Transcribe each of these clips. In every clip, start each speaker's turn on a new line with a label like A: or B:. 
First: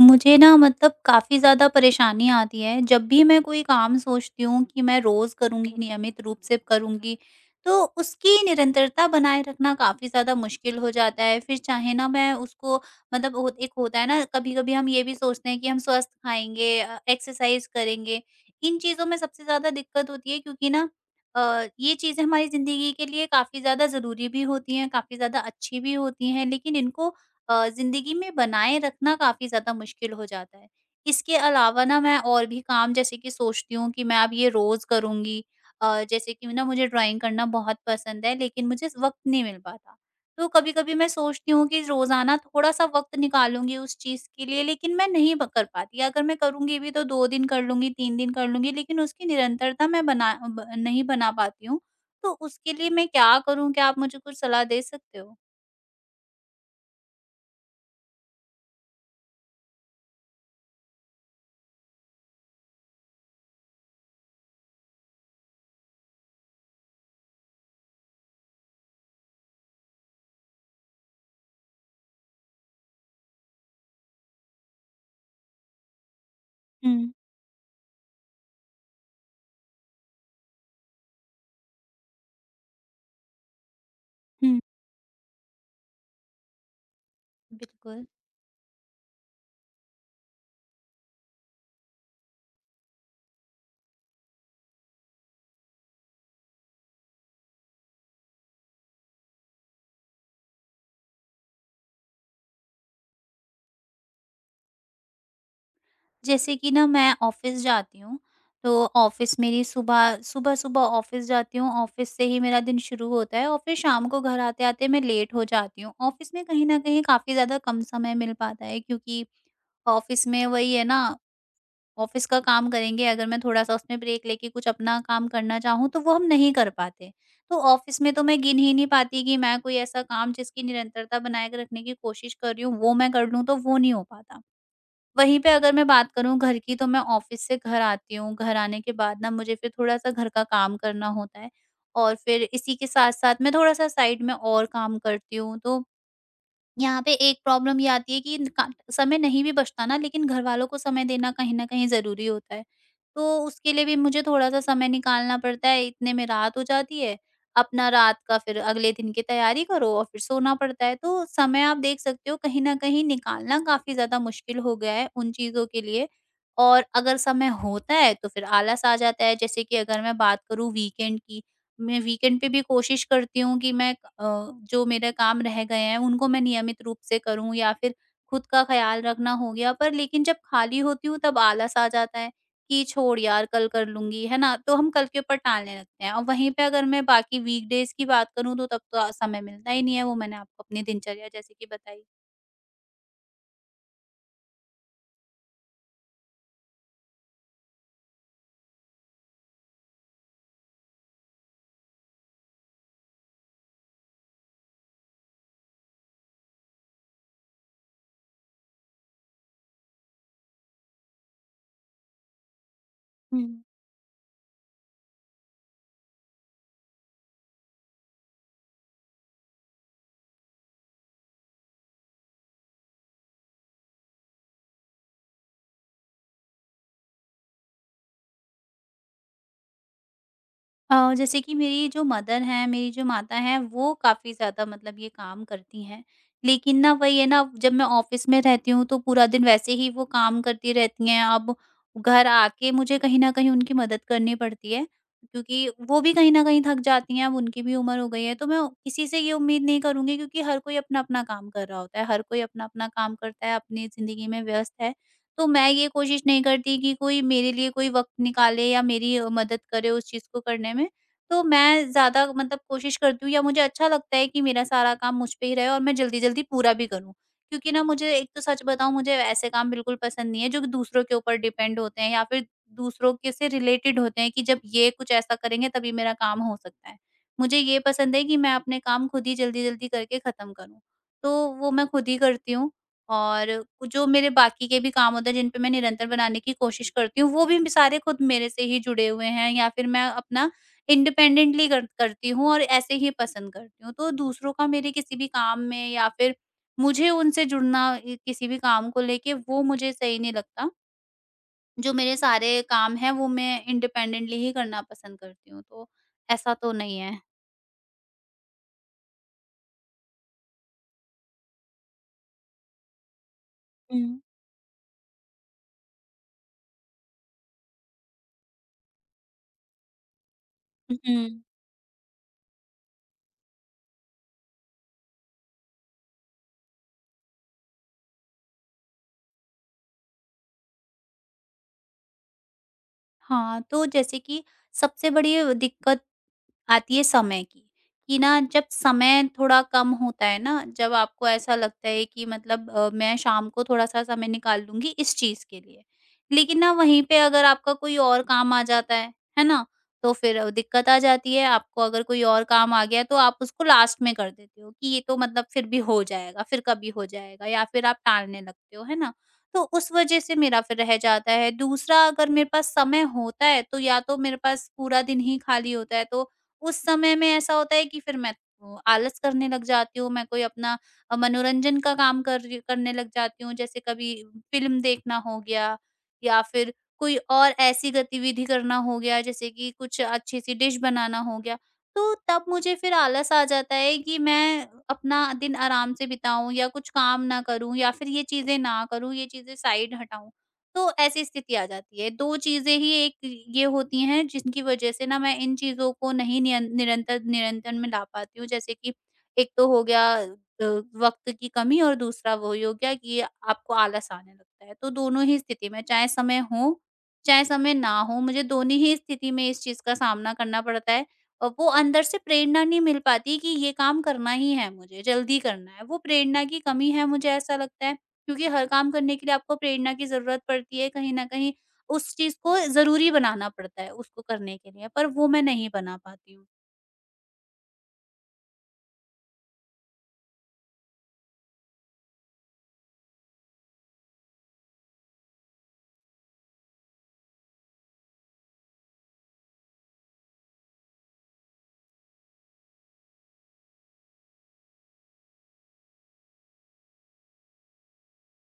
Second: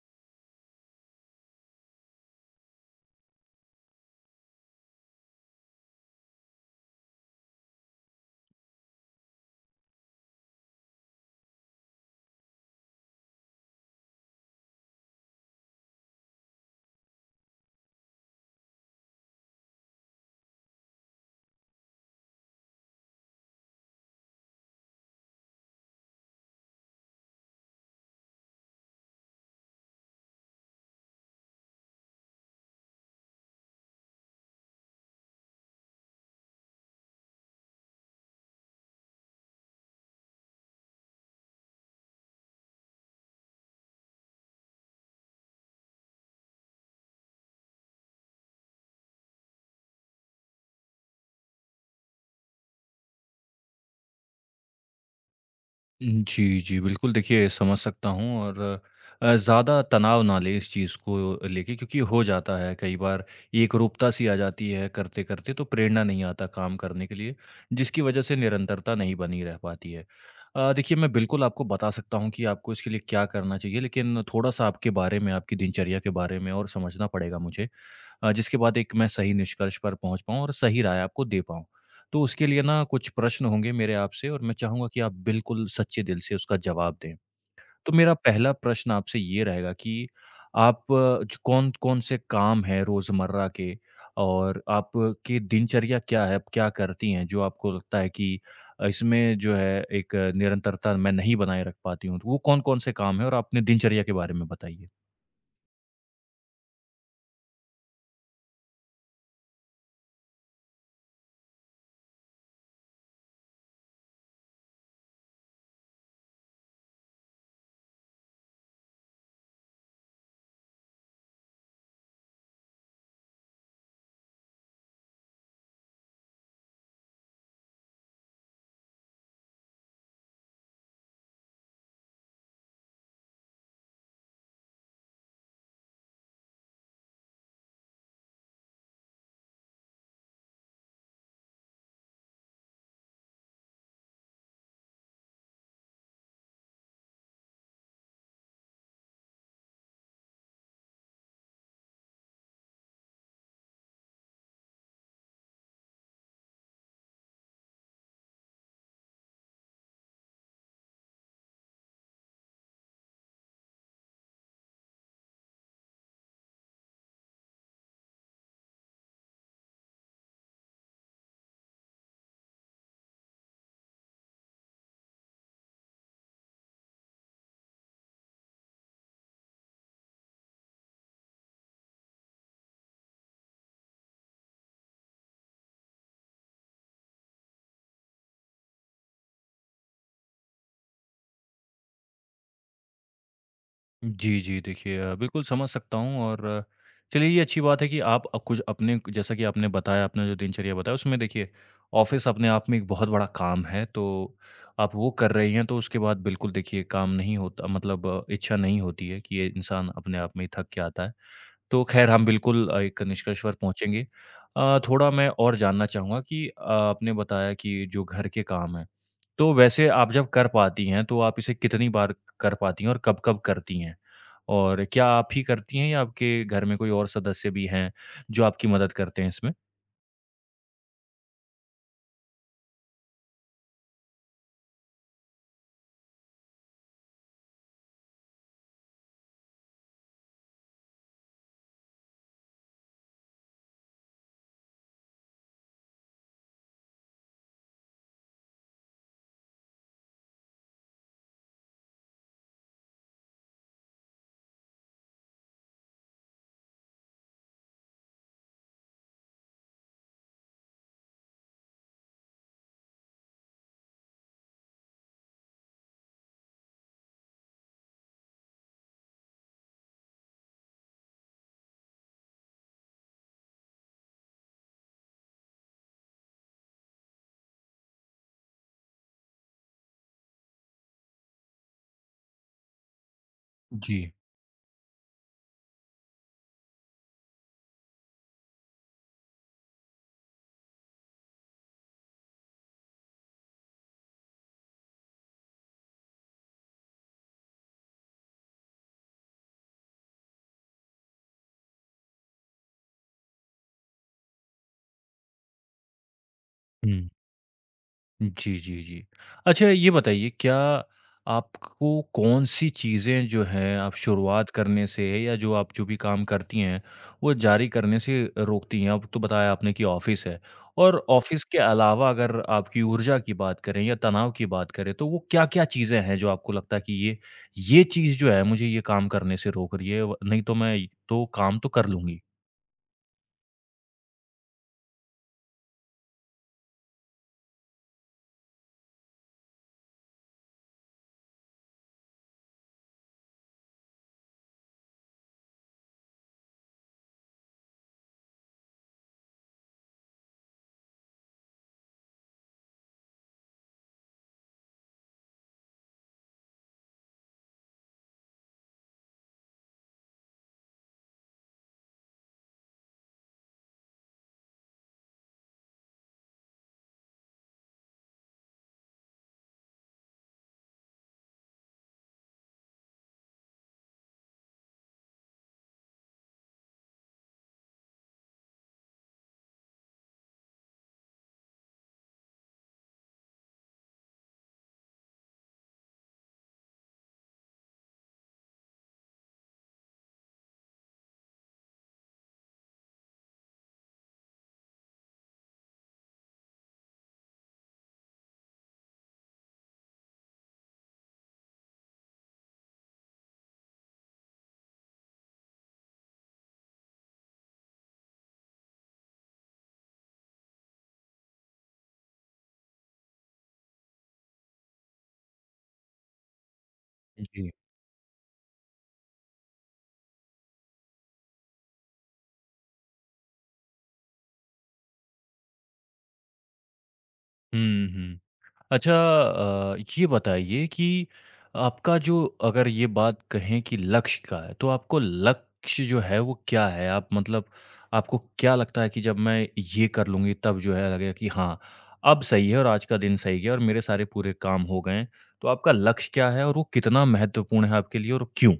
A: मुझे ना मतलब काफ़ी ज़्यादा परेशानी आती है जब भी मैं कोई काम सोचती हूँ कि मैं रोज़ करूँगी नियमित रूप से करूँगी। तो उसकी निरंतरता बनाए रखना काफ़ी ज़्यादा मुश्किल हो जाता है फिर चाहे ना मैं उसको मतलब एक होता है ना, कभी कभी हम ये भी सोचते हैं कि हम स्वस्थ खाएंगे, एक्सरसाइज करेंगे। इन चीज़ों में सबसे ज़्यादा दिक्कत होती है क्योंकि ना, अ, ये चीज़ें हमारी ज़िंदगी के लिए काफ़ी ज़्यादा ज़रूरी भी होती हैं, काफ़ी ज़्यादा अच्छी भी होती हैं, लेकिन इनको ज़िंदगी में बनाए रखना काफ़ी ज़्यादा मुश्किल हो जाता है। इसके अलावा ना मैं और भी काम जैसे कि सोचती हूँ कि मैं अब ये रोज़ करूँगी। जैसे कि ना मुझे ड्राइंग करना बहुत पसंद है, लेकिन मुझे वक़्त नहीं मिल पाता। तो कभी-कभी मैं सोचती हूँ कि रोज़ाना थोड़ा-सा वक़्त निकालूँगी उस चीज़ के लिए, लेकिन मैं नहीं ब कर पाती। अगर मैं करूँगी भी तो 2 दिन कर लूँगी, 3 दिन कर लूँगी, लेकिन उसकी निरंतरता मैं बना ब नहीं बना पाती हूँ। तो उसके लिए मैं क्या करूँ? क्या आप मुझे कुछ सलाह दे सकते हो?
B: जी, जी। बिल्कुल, देखिए समझ सकता हूँ और ज़्यादा तनाव ना लें इस चीज़ को लेके क्योंकि हो जाता है कई बार एकरूपता सी आ जाती है करते-करते तो प्रेरणा नहीं आता काम करने के लिए, जिसकी वज़ह से निरंतरता नहीं बनी रह पाती है। देखिए मैं बिल्कुल आपको बता सकता हूँ कि आपको इसके लिए क्या करना चाहिए लेकिन थोड़ा-सा आपके बारे में, आपकी दिनचर्या के बारे में और समझना
A: हुँ,
B: पड़ेगा मुझे। जिसके बाद एक मैं सही निष्कर्ष पर पहुँच पाऊँ और सही राय आपको दे पाऊँ। तो उसके लिए ना कुछ प्रश्न होंगे मेरे आपसे और मैं
A: हुँ।
B: चाहूँगा कि आप बिल्कुल सच्चे दिल से उसका जवाब दें। तो
A: बिल्कुल।
B: मेरा पहला प्रश्न आपसे ये रहेगा कि आप ज कौन-कौन से काम हैं रोज़मर्रा के और आपकी दिनचर्या क्या है? आप क्या करती हैं जो आपको लगता है कि इसमें जो है एक निरंतरता मैं नहीं बनाए रख पाती हूँ? तो वो कौन-कौन से काम हैं और अपने दिनचर्या के बारे में बताइए?
A: जैसे कि ना मैं ऑफ़िस जाती हूँ, तो ऑफ़िस मेरी सुबह सुबह-सुबह ऑफ़िस जाती हूँ, ऑफ़िस से ही मेरा दिन शुरू होता है और फिर शाम को घर आते-आते मैं लेट हो जाती हूँ। ऑफ़िस में कहीं न कहीं काफ़ी ज़्यादा कम समय मिल पाता है क्योंकि ऑफ़िस में वही है ना, ऑफ़िस का काम करेंगे, अगर मैं थोड़ा-सा उसमें ब्रेक लेके कुछ अपना काम करना चाहूँ, तो वो हम नहीं कर पाते। तो ऑफ़िस में तो मैं गिन ही नहीं पाती कि मैं कोई ऐसा काम जिसकी निरंतरता बनाए के रखने की कोशिश कर रही हूँ, वो मैं कर लूँ, तो वो नहीं हो पाता। वहीं पे अगर मैं बात करूँ घर की, तो मैं ऑफ़िस से घर आती हूँ, घर आने के बाद ना मुझे फिर थोड़ा-सा घर का काम करना होता है और फिर इसी के साथ-साथ मैं थोड़ा-सा साइड में और काम करती हूँ। तो यहाँ पे एक प्रॉब्लम ये आती है कि का समय नहीं भी बचता ना, लेकिन घरवालों को समय देना कहीं न कहीं ज़रूरी होता है। तो उसके लिए भी मुझे थोड़ा-सा समय निकालना पड़ता है, इतने में रात हो जाती है, अपना रात का फिर अगले दिन की तैयारी करो और फिर सोना पड़ता है। तो समय आप देख सकते हो कहीं न कहीं निकालना काफ़ी ज़्यादा मुश्किल हो गया है उन चीज़ों के लिए। और अगर समय होता है तो फिर आलस आ जाता है। जैसे कि अगर मैं बात करूँ वीकेंड की, मैं वीकेंड पे भी कोशिश करती हूँ कि मैं जो मेरे काम रह गए हैं उनको मैं नियमित रूप से करूँ या फिर खुद का ख्याल रखना हो गया, पर लेकिन जब खाली होती हूँ तब आलस आ जाता है कि छोड़ यार कल कर लूंगी, है ना, तो हम कल के ऊपर टालने लगते हैं। और वहीं पे अगर मैं बाकी वीकडेज की बात करूँ तो तब तो समय मिलता ही नहीं है। वो मैंने आपको अपनी दिनचर्या जैसे कि बताई।
B: जी, जी। देखिए, बिल्कुल समझ सकता हूँ और चलिए ये अच्छी बात है कि आप कुछ अपने जैसा कि आपने बताया, अपना जो दिनचर्या बताया उसमें देखिए ऑफ़िस अपने आप में एक बहुत बड़ा काम है, तो आप वो कर रही हैं, तो उसके बाद बिल्कुल देखिए काम नहीं होता मतलब इच्छा नहीं होती है कि ये इंसान अपने आप में ही थक के आता है। तो ख़ैर हम बिल्कुल एक निष्कर्ष
A: हम्म।
B: पर पहुँचेंगे। थोड़ा मैं और जानना चाहूँगा कि आपने बताया कि जो घर के काम हैं, तो वैसे आप जब कर पाती हैं, तो आप इसे कितनी बार कर पाती हैं और कब-कब करती हैं? और क्या आप ही करती हैं या आपके घर में कोई और सदस्य भी हैं, जो आपकी मदद करते हैं इसमें?
A: जैसे कि मेरी जो मदर हैं, मेरी जो माता हैं, वो काफ़ी ज़्यादा मतलब ये काम करती हैं। लेकिन ना वही है ना, जब मैं ऑफ़िस में रहती हूँ, तो पूरा दिन वैसे ही वो काम करती रहती हैं। अब घर आके मुझे कहीं न कहीं उनकी मदद करनी पड़ती है, क्योंकि वो भी कहीं न कहीं थक जाती हैं, अब उनकी भी उम्र हो गई है। तो मैं किसी से ये उम्मीद नहीं करूँगी क्योंकि हर कोई अपना-अपना काम कर रहा होता है, हर कोई अपना-अपना काम करता है, अपनी ज़िंदगी में व्यस्त है। तो मैं ये कोशिश नहीं करती कि कोई मेरे लिए कोई वक़्त निकाले या मेरी मदद करे उस चीज़ को करने में। तो मैं ज़्यादा मतलब कोशिश करती हूँ या मुझे अच्छा लगता है कि मेरा सारा काम मुझ पे ही रहे और मैं जल्दी-जल्दी पूरा भी करूँ। क्योंकि ना मुझे, एक तो सच बताऊँ, मुझे ऐसे काम बिल्कुल पसंद नहीं है जो कि दूसरों के ऊपर डिपेंड होते हैं या फिर दूसरों के से रिलेटेड होते हैं कि जब ये कुछ ऐसा करेंगे तभी मेरा काम हो सकता है। मुझे ये पसंद है कि मैं अपने काम खुद ही जल्दी-जल्दी करके ख़त्म करूँ। तो वो मैं खुद ही करती हूँ। और
B: जी।
A: जो मेरे बाकी के भी काम होते हैं जिन पे मैं निरंतर बनाने की कोशिश करती हूँ वो भी सारे खुद मेरे से ही जुड़े हुए हैं, या फिर मैं अपना करती हूँ और ऐसे ही पसंद करती हूँ। तो दूसरों का मेरे किसी भी काम में या फिर मुझे उनसे जुड़ना ये किसी भी काम को लेके वो मुझे सही नहीं लगता। जो मेरे सारे काम हैं वो मैं इंडिपेंडेंटली ही करना पसंद करती हूँ, तो ऐसा तो नहीं
B: हुँ।
A: है।
B: जी, जी, जी। अच्छा ये बताइए, क्या आपको कौन-सी चीज़ें जो हैं आप
A: हम्म।
B: शुरुआत करने से या जो आप जो भी काम करती हैं, वो जारी करने से रोकती हैं? अब तो बताया आपने कि ऑफ़िस है
A: हम्म।
B: और
A: हम्म।
B: ऑफ़िस के अलावा अगर आपकी ऊर्जा की बात करें या तनाव की बात करें, तो वो क्या-क्या चीज़ें हैं जो आपको लगता है कि ये चीज़ जो है मुझे ये काम करने से रोक रही है, व नहीं तो मैं तो काम तो कर लूँगी?
A: हाँ, तो जैसे कि सबसे बड़ी दिक्कत आती है समय की कि ना जब समय थोड़ा कम होता है ना, जब आपको ऐसा लगता है कि मतलब मैं शाम को थोड़ा सा समय निकाल लूंगी इस चीज के लिए, लेकिन ना वहीं पे अगर आपका कोई और काम आ जाता है ना, तो फिर दिक्कत आ जाती है। आपको अगर कोई और काम आ गया तो आप उसको लास्ट में कर देते हो कि ये तो मतलब फिर भी हो जाएगा, फिर कभी हो जाएगा, या फिर आप टालने लगते हो, है ना। तो उस वजह से मेरा फिर रह जाता है। दूसरा, अगर मेरे पास समय होता है तो या तो मेरे पास पूरा दिन ही खाली होता है, तो उस समय में ऐसा होता है कि फिर मैं आलस करने लग जाती हूँ, मैं मनोरंजन का काम कर रही करने लग जाती हूँ। जैसे कभी फ़िल्म देखना हो गया, या फिर कोई और ऐसी गतिविधि करना हो गया, जैसे कि कुछ अच्छी-सी डिश बनाना हो गया। तो तब मुझे फिर आलस आ जाता है कि मैं अपना दिन आराम से बिताऊँ या कुछ काम ना करूँ या फिर ये चीज़ें ना करूँ, ये चीज़ें साइड हटाऊँ। तो ऐसी स्थिति आ जाती है। 2 चीज़ें ही एक ये होती हैं जिनकी वज़ह से ना मैं इन चीज़ों को नहीं नियन निरंतर निरंतर में ला पाती हूँ। जैसे कि एक तो हो गया वक़्त की कमी, और दूसरा वही हो गया कि आपको आलस आने लगता है। तो दोनों ही स्थिति में, चाहे समय हो, चाहे समय ना हो, मुझे दोनों ही स्थिति में इस चीज़ का सामना करना पड़ता है। और वो अंदर से प्रेरणा नहीं मिल पाती कि ये काम करना ही है मुझे, जल्दी करना है। वो प्रेरणा की कमी है मुझे
B: जी।
A: ऐसा लगता है। क्योंकि हर काम करने के लिए आपको प्रेरणा की ज़रूरत पड़ती है, कहीं न कहीं उस चीज़ को ज़रूरी बनाना पड़ता है उसको करने के लिए, पर वो मैं नहीं बना पाती हूँ।
B: हुँ, हुँ। अच्छा, ये बताइए कि आपका जो अगर ये बात कहें कि लक्ष्य का है, तो आपको लक्ष्य जो है वो क्या है? आप मतलब आपको क्या लगता है कि जब मैं ये कर लूँगी तब जो है लगेगा कि हाँ, अब सही है और आज का दिन सही गया और मेरे सारे पूरे काम हो गए हैं। तो आपका लक्ष्य क्या है और वो कितना महत्वपूर्ण है आपके लिए और क्यों?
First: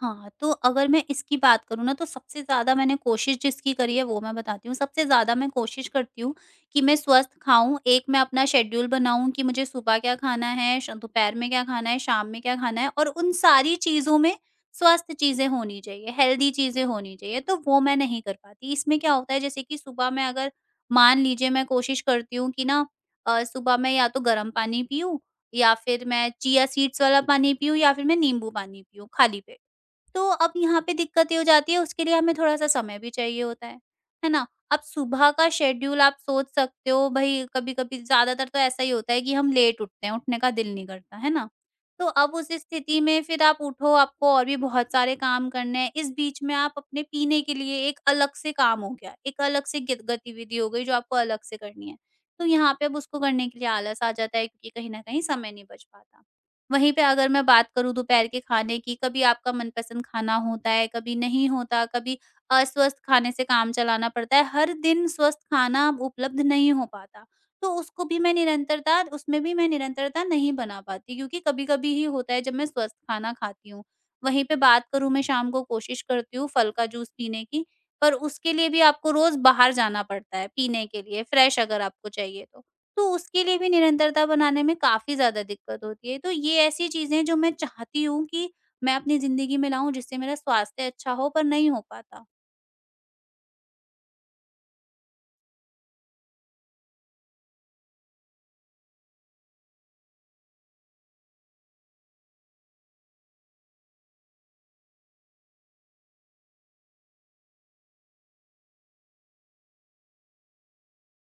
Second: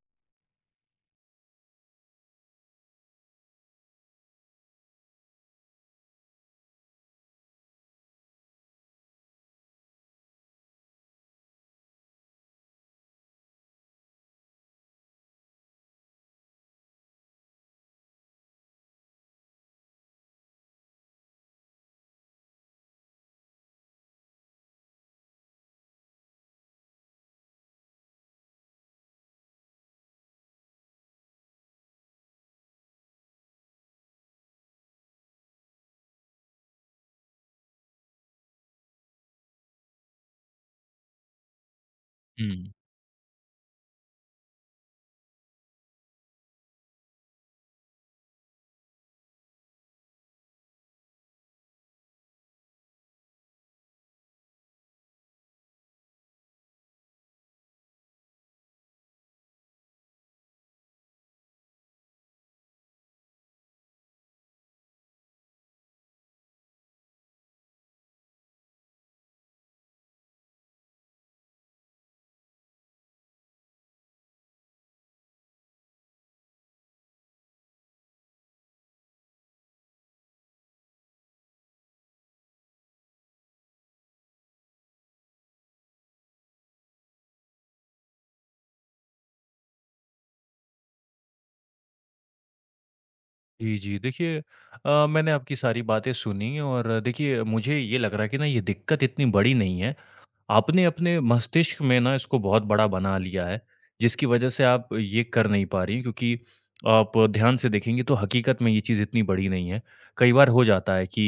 A: हाँ, तो अगर मैं इसकी बात करूँ ना, तो सबसे ज़्यादा मैंने कोशिश जिसकी करी है वो मैं बताती हूँ। सबसे ज़्यादा मैं कोशिश करती हूँ कि मैं स्वस्थ खाऊँ। एक मैं अपना शेड्यूल बनाऊँ कि मुझे सुबह क्या खाना है, श दोपहर में क्या खाना है, शाम में क्या खाना है, और उन सारी चीज़ों में स्वस्थ चीज़ें होनी चाहिए, हेल्दी चीज़ें होनी चाहिए, तो वो मैं नहीं कर पाती। इसमें क्या होता है जैसे कि सुबह मैं अगर मान लीजिए मैं कोशिश करती हूँ कि ना सुबह मैं या तो गर्म पानी पीऊँ, या फिर मैं चिया सीड्स वाला पानी पीऊँ, या फिर मैं नींबू पानी पीऊँ खाली पेट। तो अब यहाँ पे दिक्कत ये हो जाती है, उसके लिए हमें थोड़ा-सा समय भी चाहिए होता है ना? अब सुबह का शेड्यूल आप सोच सकते हो भई, कभी-कभी ज़्यादातर तो ऐसा ही होता है कि हम लेट उठते हैं, उठने का दिल नहीं करता, है ना? तो अब उस
B: हुँ।
A: स्थिति में फिर आप उठो, आपको और भी बहुत सारे काम करने हैं, इस बीच में आप अपने पीने के लिए एक अलग से काम हो गया, एक अलग से गित गतिविधि हो गई जो आपको अलग से करनी है। तो यहाँ पे अब उसको करने के लिए आलस आ जाता है क्योंकि कहीं न कहीं समय नहीं बच पाता। वहीं पे अगर मैं बात करूँ दोपहर के खाने की, कभी आपका मनपसंद खाना होता है, कभी नहीं होता, कभी अस्वस्थ खाने से काम चलाना पड़ता है। हर दिन स्वस्थ खाना उपलब्ध नहीं हो पाता, तो उसको भी मैं निरंतरता उसमें भी मैं निरंतरता नहीं बना पाती, क्योंकि कभी-कभी ही होता है जब मैं स्वस्थ खाना खाती हूँ। वहीं पे बात करूँ, मैं शाम को कोशिश करती हूँ फल का जूस पीने की, पर उसके लिए भी आपको रोज़ बाहर जाना पड़ता है पीने के लिए, फ्रेश अगर आपको चाहिए तो। तो उसके लिए भी निरंतरता बनाने में काफ़ी ज़्यादा दिक्कत होती है। तो ये ऐसी चीज़ें हैं जो मैं चाहती हूँ कि मैं अपनी ज़िंदगी में लाऊँ जिससे मेरा स्वास्थ्य अच्छा हो, पर नहीं हो पाता।
B: जी, जी। देखिए, मैंने आपकी सारी बातें सुनी और देखिए मुझे ये लग रहा है कि ना ये दिक्कत इतनी बड़ी नहीं है। आपने अपने मस्तिष्क में ना इसको बहुत बड़ा बना लिया है, जिसकी वजह से आप ये कर नहीं पा रही क्योंकि आप ध्यान से देखेंगी तो हकीकत में ये चीज़ इतनी बड़ी नहीं है। कई बार हो जाता है कि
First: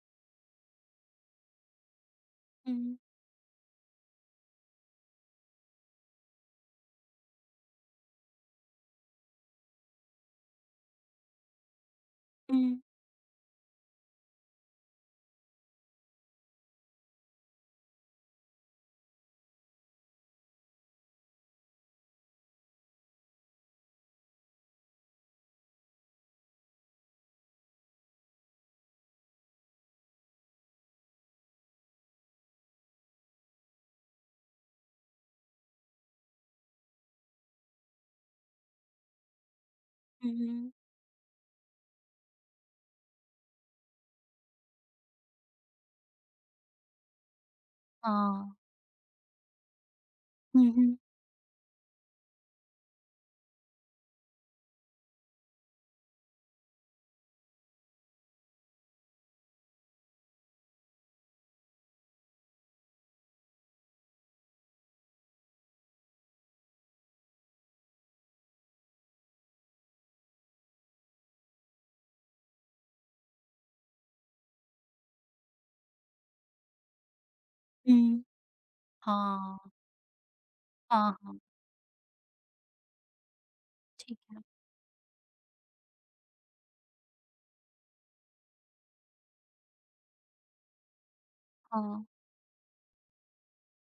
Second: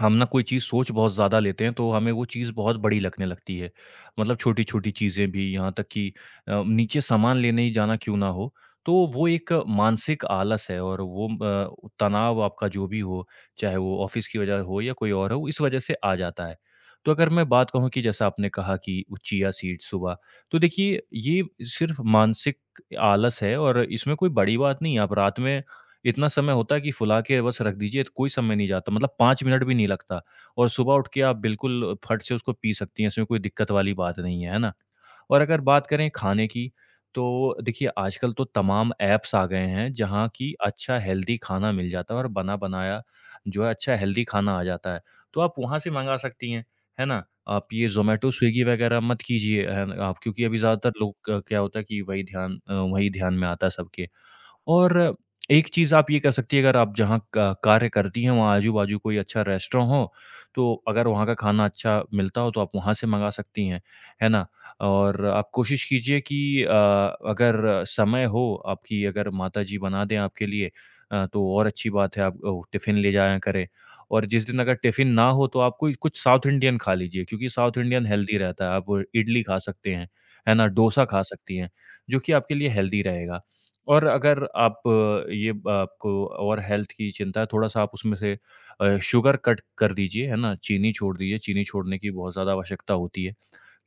B: हम ना कोई चीज़ सोच बहुत ज़्यादा लेते हैं तो हमें वो चीज़ बहुत
A: हुँ,
B: बड़ी लगने लगती है। मतलब छोटी-छोटी चीज़ें भी, यहाँ तक कि नीचे सामान लेने ही जाना क्यों ना हो, तो वो एक मानसिक आलस है और वो तनाव आपका
A: हुँ,
B: जो भी हो, चाहे वो ऑफ़िस की वजह हो या कोई और हो, इस वजह से आ जाता है। तो अगर मैं बात कहूँ कि जैसा आपने कहा कि वो चिया सीड्स सुबह, तो देखिए ये सिर्फ़ मानसिक आलस है और इसमें कोई बड़ी बात नहीं है। आप रात में इतना समय होता है कि फुला के बस रख दीजिए, कोई समय नहीं जाता, मतलब 5 मिनट भी नहीं लगता और सुबह उठ के आप बिल्कुल फट से उसको पी सकती हैं, इसमें कोई दिक्कत वाली बात नहीं है, है ना? और अगर बात करें खाने की, तो देखिए आजकल तो तमाम ऐप्स आ गए हैं जहाँ की
A: हुँ।
B: अच्छा हेल्दी खाना मिल जाता है और बना-बनाया जो है अच्छा हेल्दी खाना आ जाता है। तो आप वहाँ से मँगा सकती हैं, है ना? आप ये ज़ोमैटो,
A: हाँ।
B: स्विगी वगैरह मत कीजिए, है ना आप, क्योंकि अभी
A: हुँ,
B: ज़्यादातर
A: हुँ,
B: लोग क क्या होता है कि वही ध्यान में आता है सबके। और एक चीज़ आप ये कर सकती है, अगर आप जहाँ का कार्य करती हैं वहाँ आजू-बाजू कोई अच्छा रेस्टोरेंट हो, तो अगर वहाँ का खाना अच्छा मिलता हो तो आप वहाँ से मँगा सकती हैं, है ना? और आप कोशिश कीजिए कि अगर समय हो आपकी, अगर माताजी बना दें आपके लिए, तो और अच्छी बात है, आप टिफ़िन ले जाया करें। और जिस दिन अगर टिफ़िन ना हो तो आप कोई कुछ साउथ इंडियन खा लीजिए, क्योंकि साउथ इंडियन
A: हुँ।
B: हेल्दी रहता है, आप इडली खा
A: हाँ,
B: सकते हैं, है ना? डोसा
A: हाँ,
B: खा
A: हाँ।
B: सकती हैं, जो कि आपके लिए हेल्दी रहेगा। और
A: ठीक है।
B: अगर आप, ये आपको और हेल्थ की चिंता है, थोड़ा-सा आप उसमें से शुगर कट कर दीजिए, है ना? चीनी छोड़ दीजिए, चीनी छोड़ने
A: हाँ।
B: की बहुत ज़्यादा आवश्यकता होती है,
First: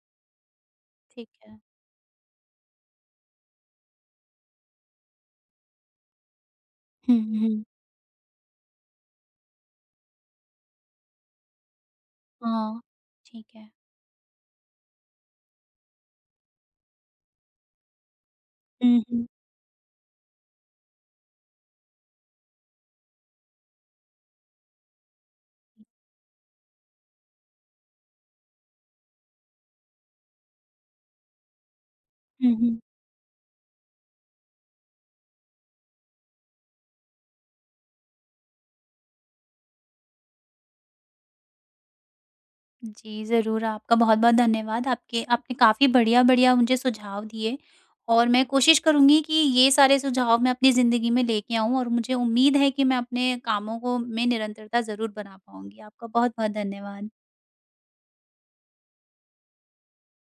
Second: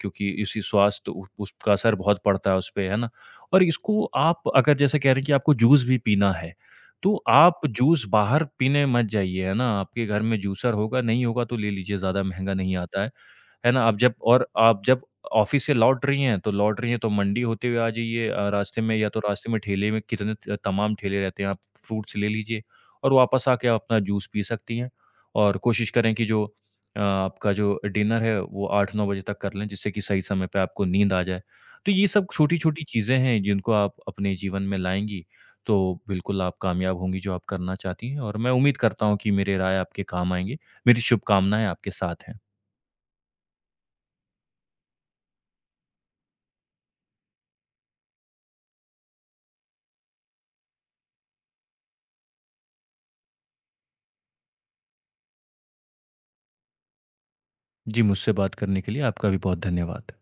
B: क्योंकि इसी स्वास्थ्य उ
A: ठीक है।
B: उसका असर बहुत पड़ता है उसपे, है ना? और इसको आप अगर जैसे कह रहे हैं कि आपको जूस भी पीना है, तो
A: हुँ,
B: आप
A: हुँ।
B: जूस बाहर पीने मत जाइए, है ना? आपके घर में जूसर होगा, नहीं होगा तो ले लीजिए, ज़्यादा महँगा नहीं
A: हाँ,
B: आता
A: ठीक है।
B: है ना? आप जब ऑफिस से लौट रही हैं, तो लौट रही हैं तो मंडी होते हुए आ जाइए, रास्ते में,
A: हुँ,
B: या तो
A: हुँ,
B: रास्ते में ठेले में कितने त तमाम ठेले रहते हैं, आप फ्रूट्स ले लीजिए और वापस आके आप अपना जूस पी सकती हैं। और कोशिश करें कि जो आपका जो डिनर है वो 8-9 बजे तक कर लें जिससे कि सही समय पे आपको नींद आ जाए। तो ये सब
A: हुँ, हुँ।
B: छोटी-छोटी चीज़ें हैं जिनको आप अपने जीवन में लाएँगी, तो बिल्कुल आप कामयाब होंगी जो आप करना चाहती हैं और मैं उम्मीद करता हूँ कि मेरे राय आपके काम आएँगे। मेरी शुभकामनाएँ आपके साथ हैं।
A: जी, ज़रूर। आपका बहुत-बहुत धन्यवाद। आपके आपने काफ़ी बढ़िया-बढ़िया मुझे सुझाव दिए, और मैं कोशिश करूँगी कि ये सारे सुझाव मैं अपनी ज़िंदगी में लेके आऊँ और मुझे उम्मीद है कि मैं अपने कामों को में निरंतरता ज़रूर बना पाऊँगी। आपका बहुत-बहुत धन्यवाद।
B: जी, मुझसे बात करने के लिए आपका भी बहुत धन्यवाद।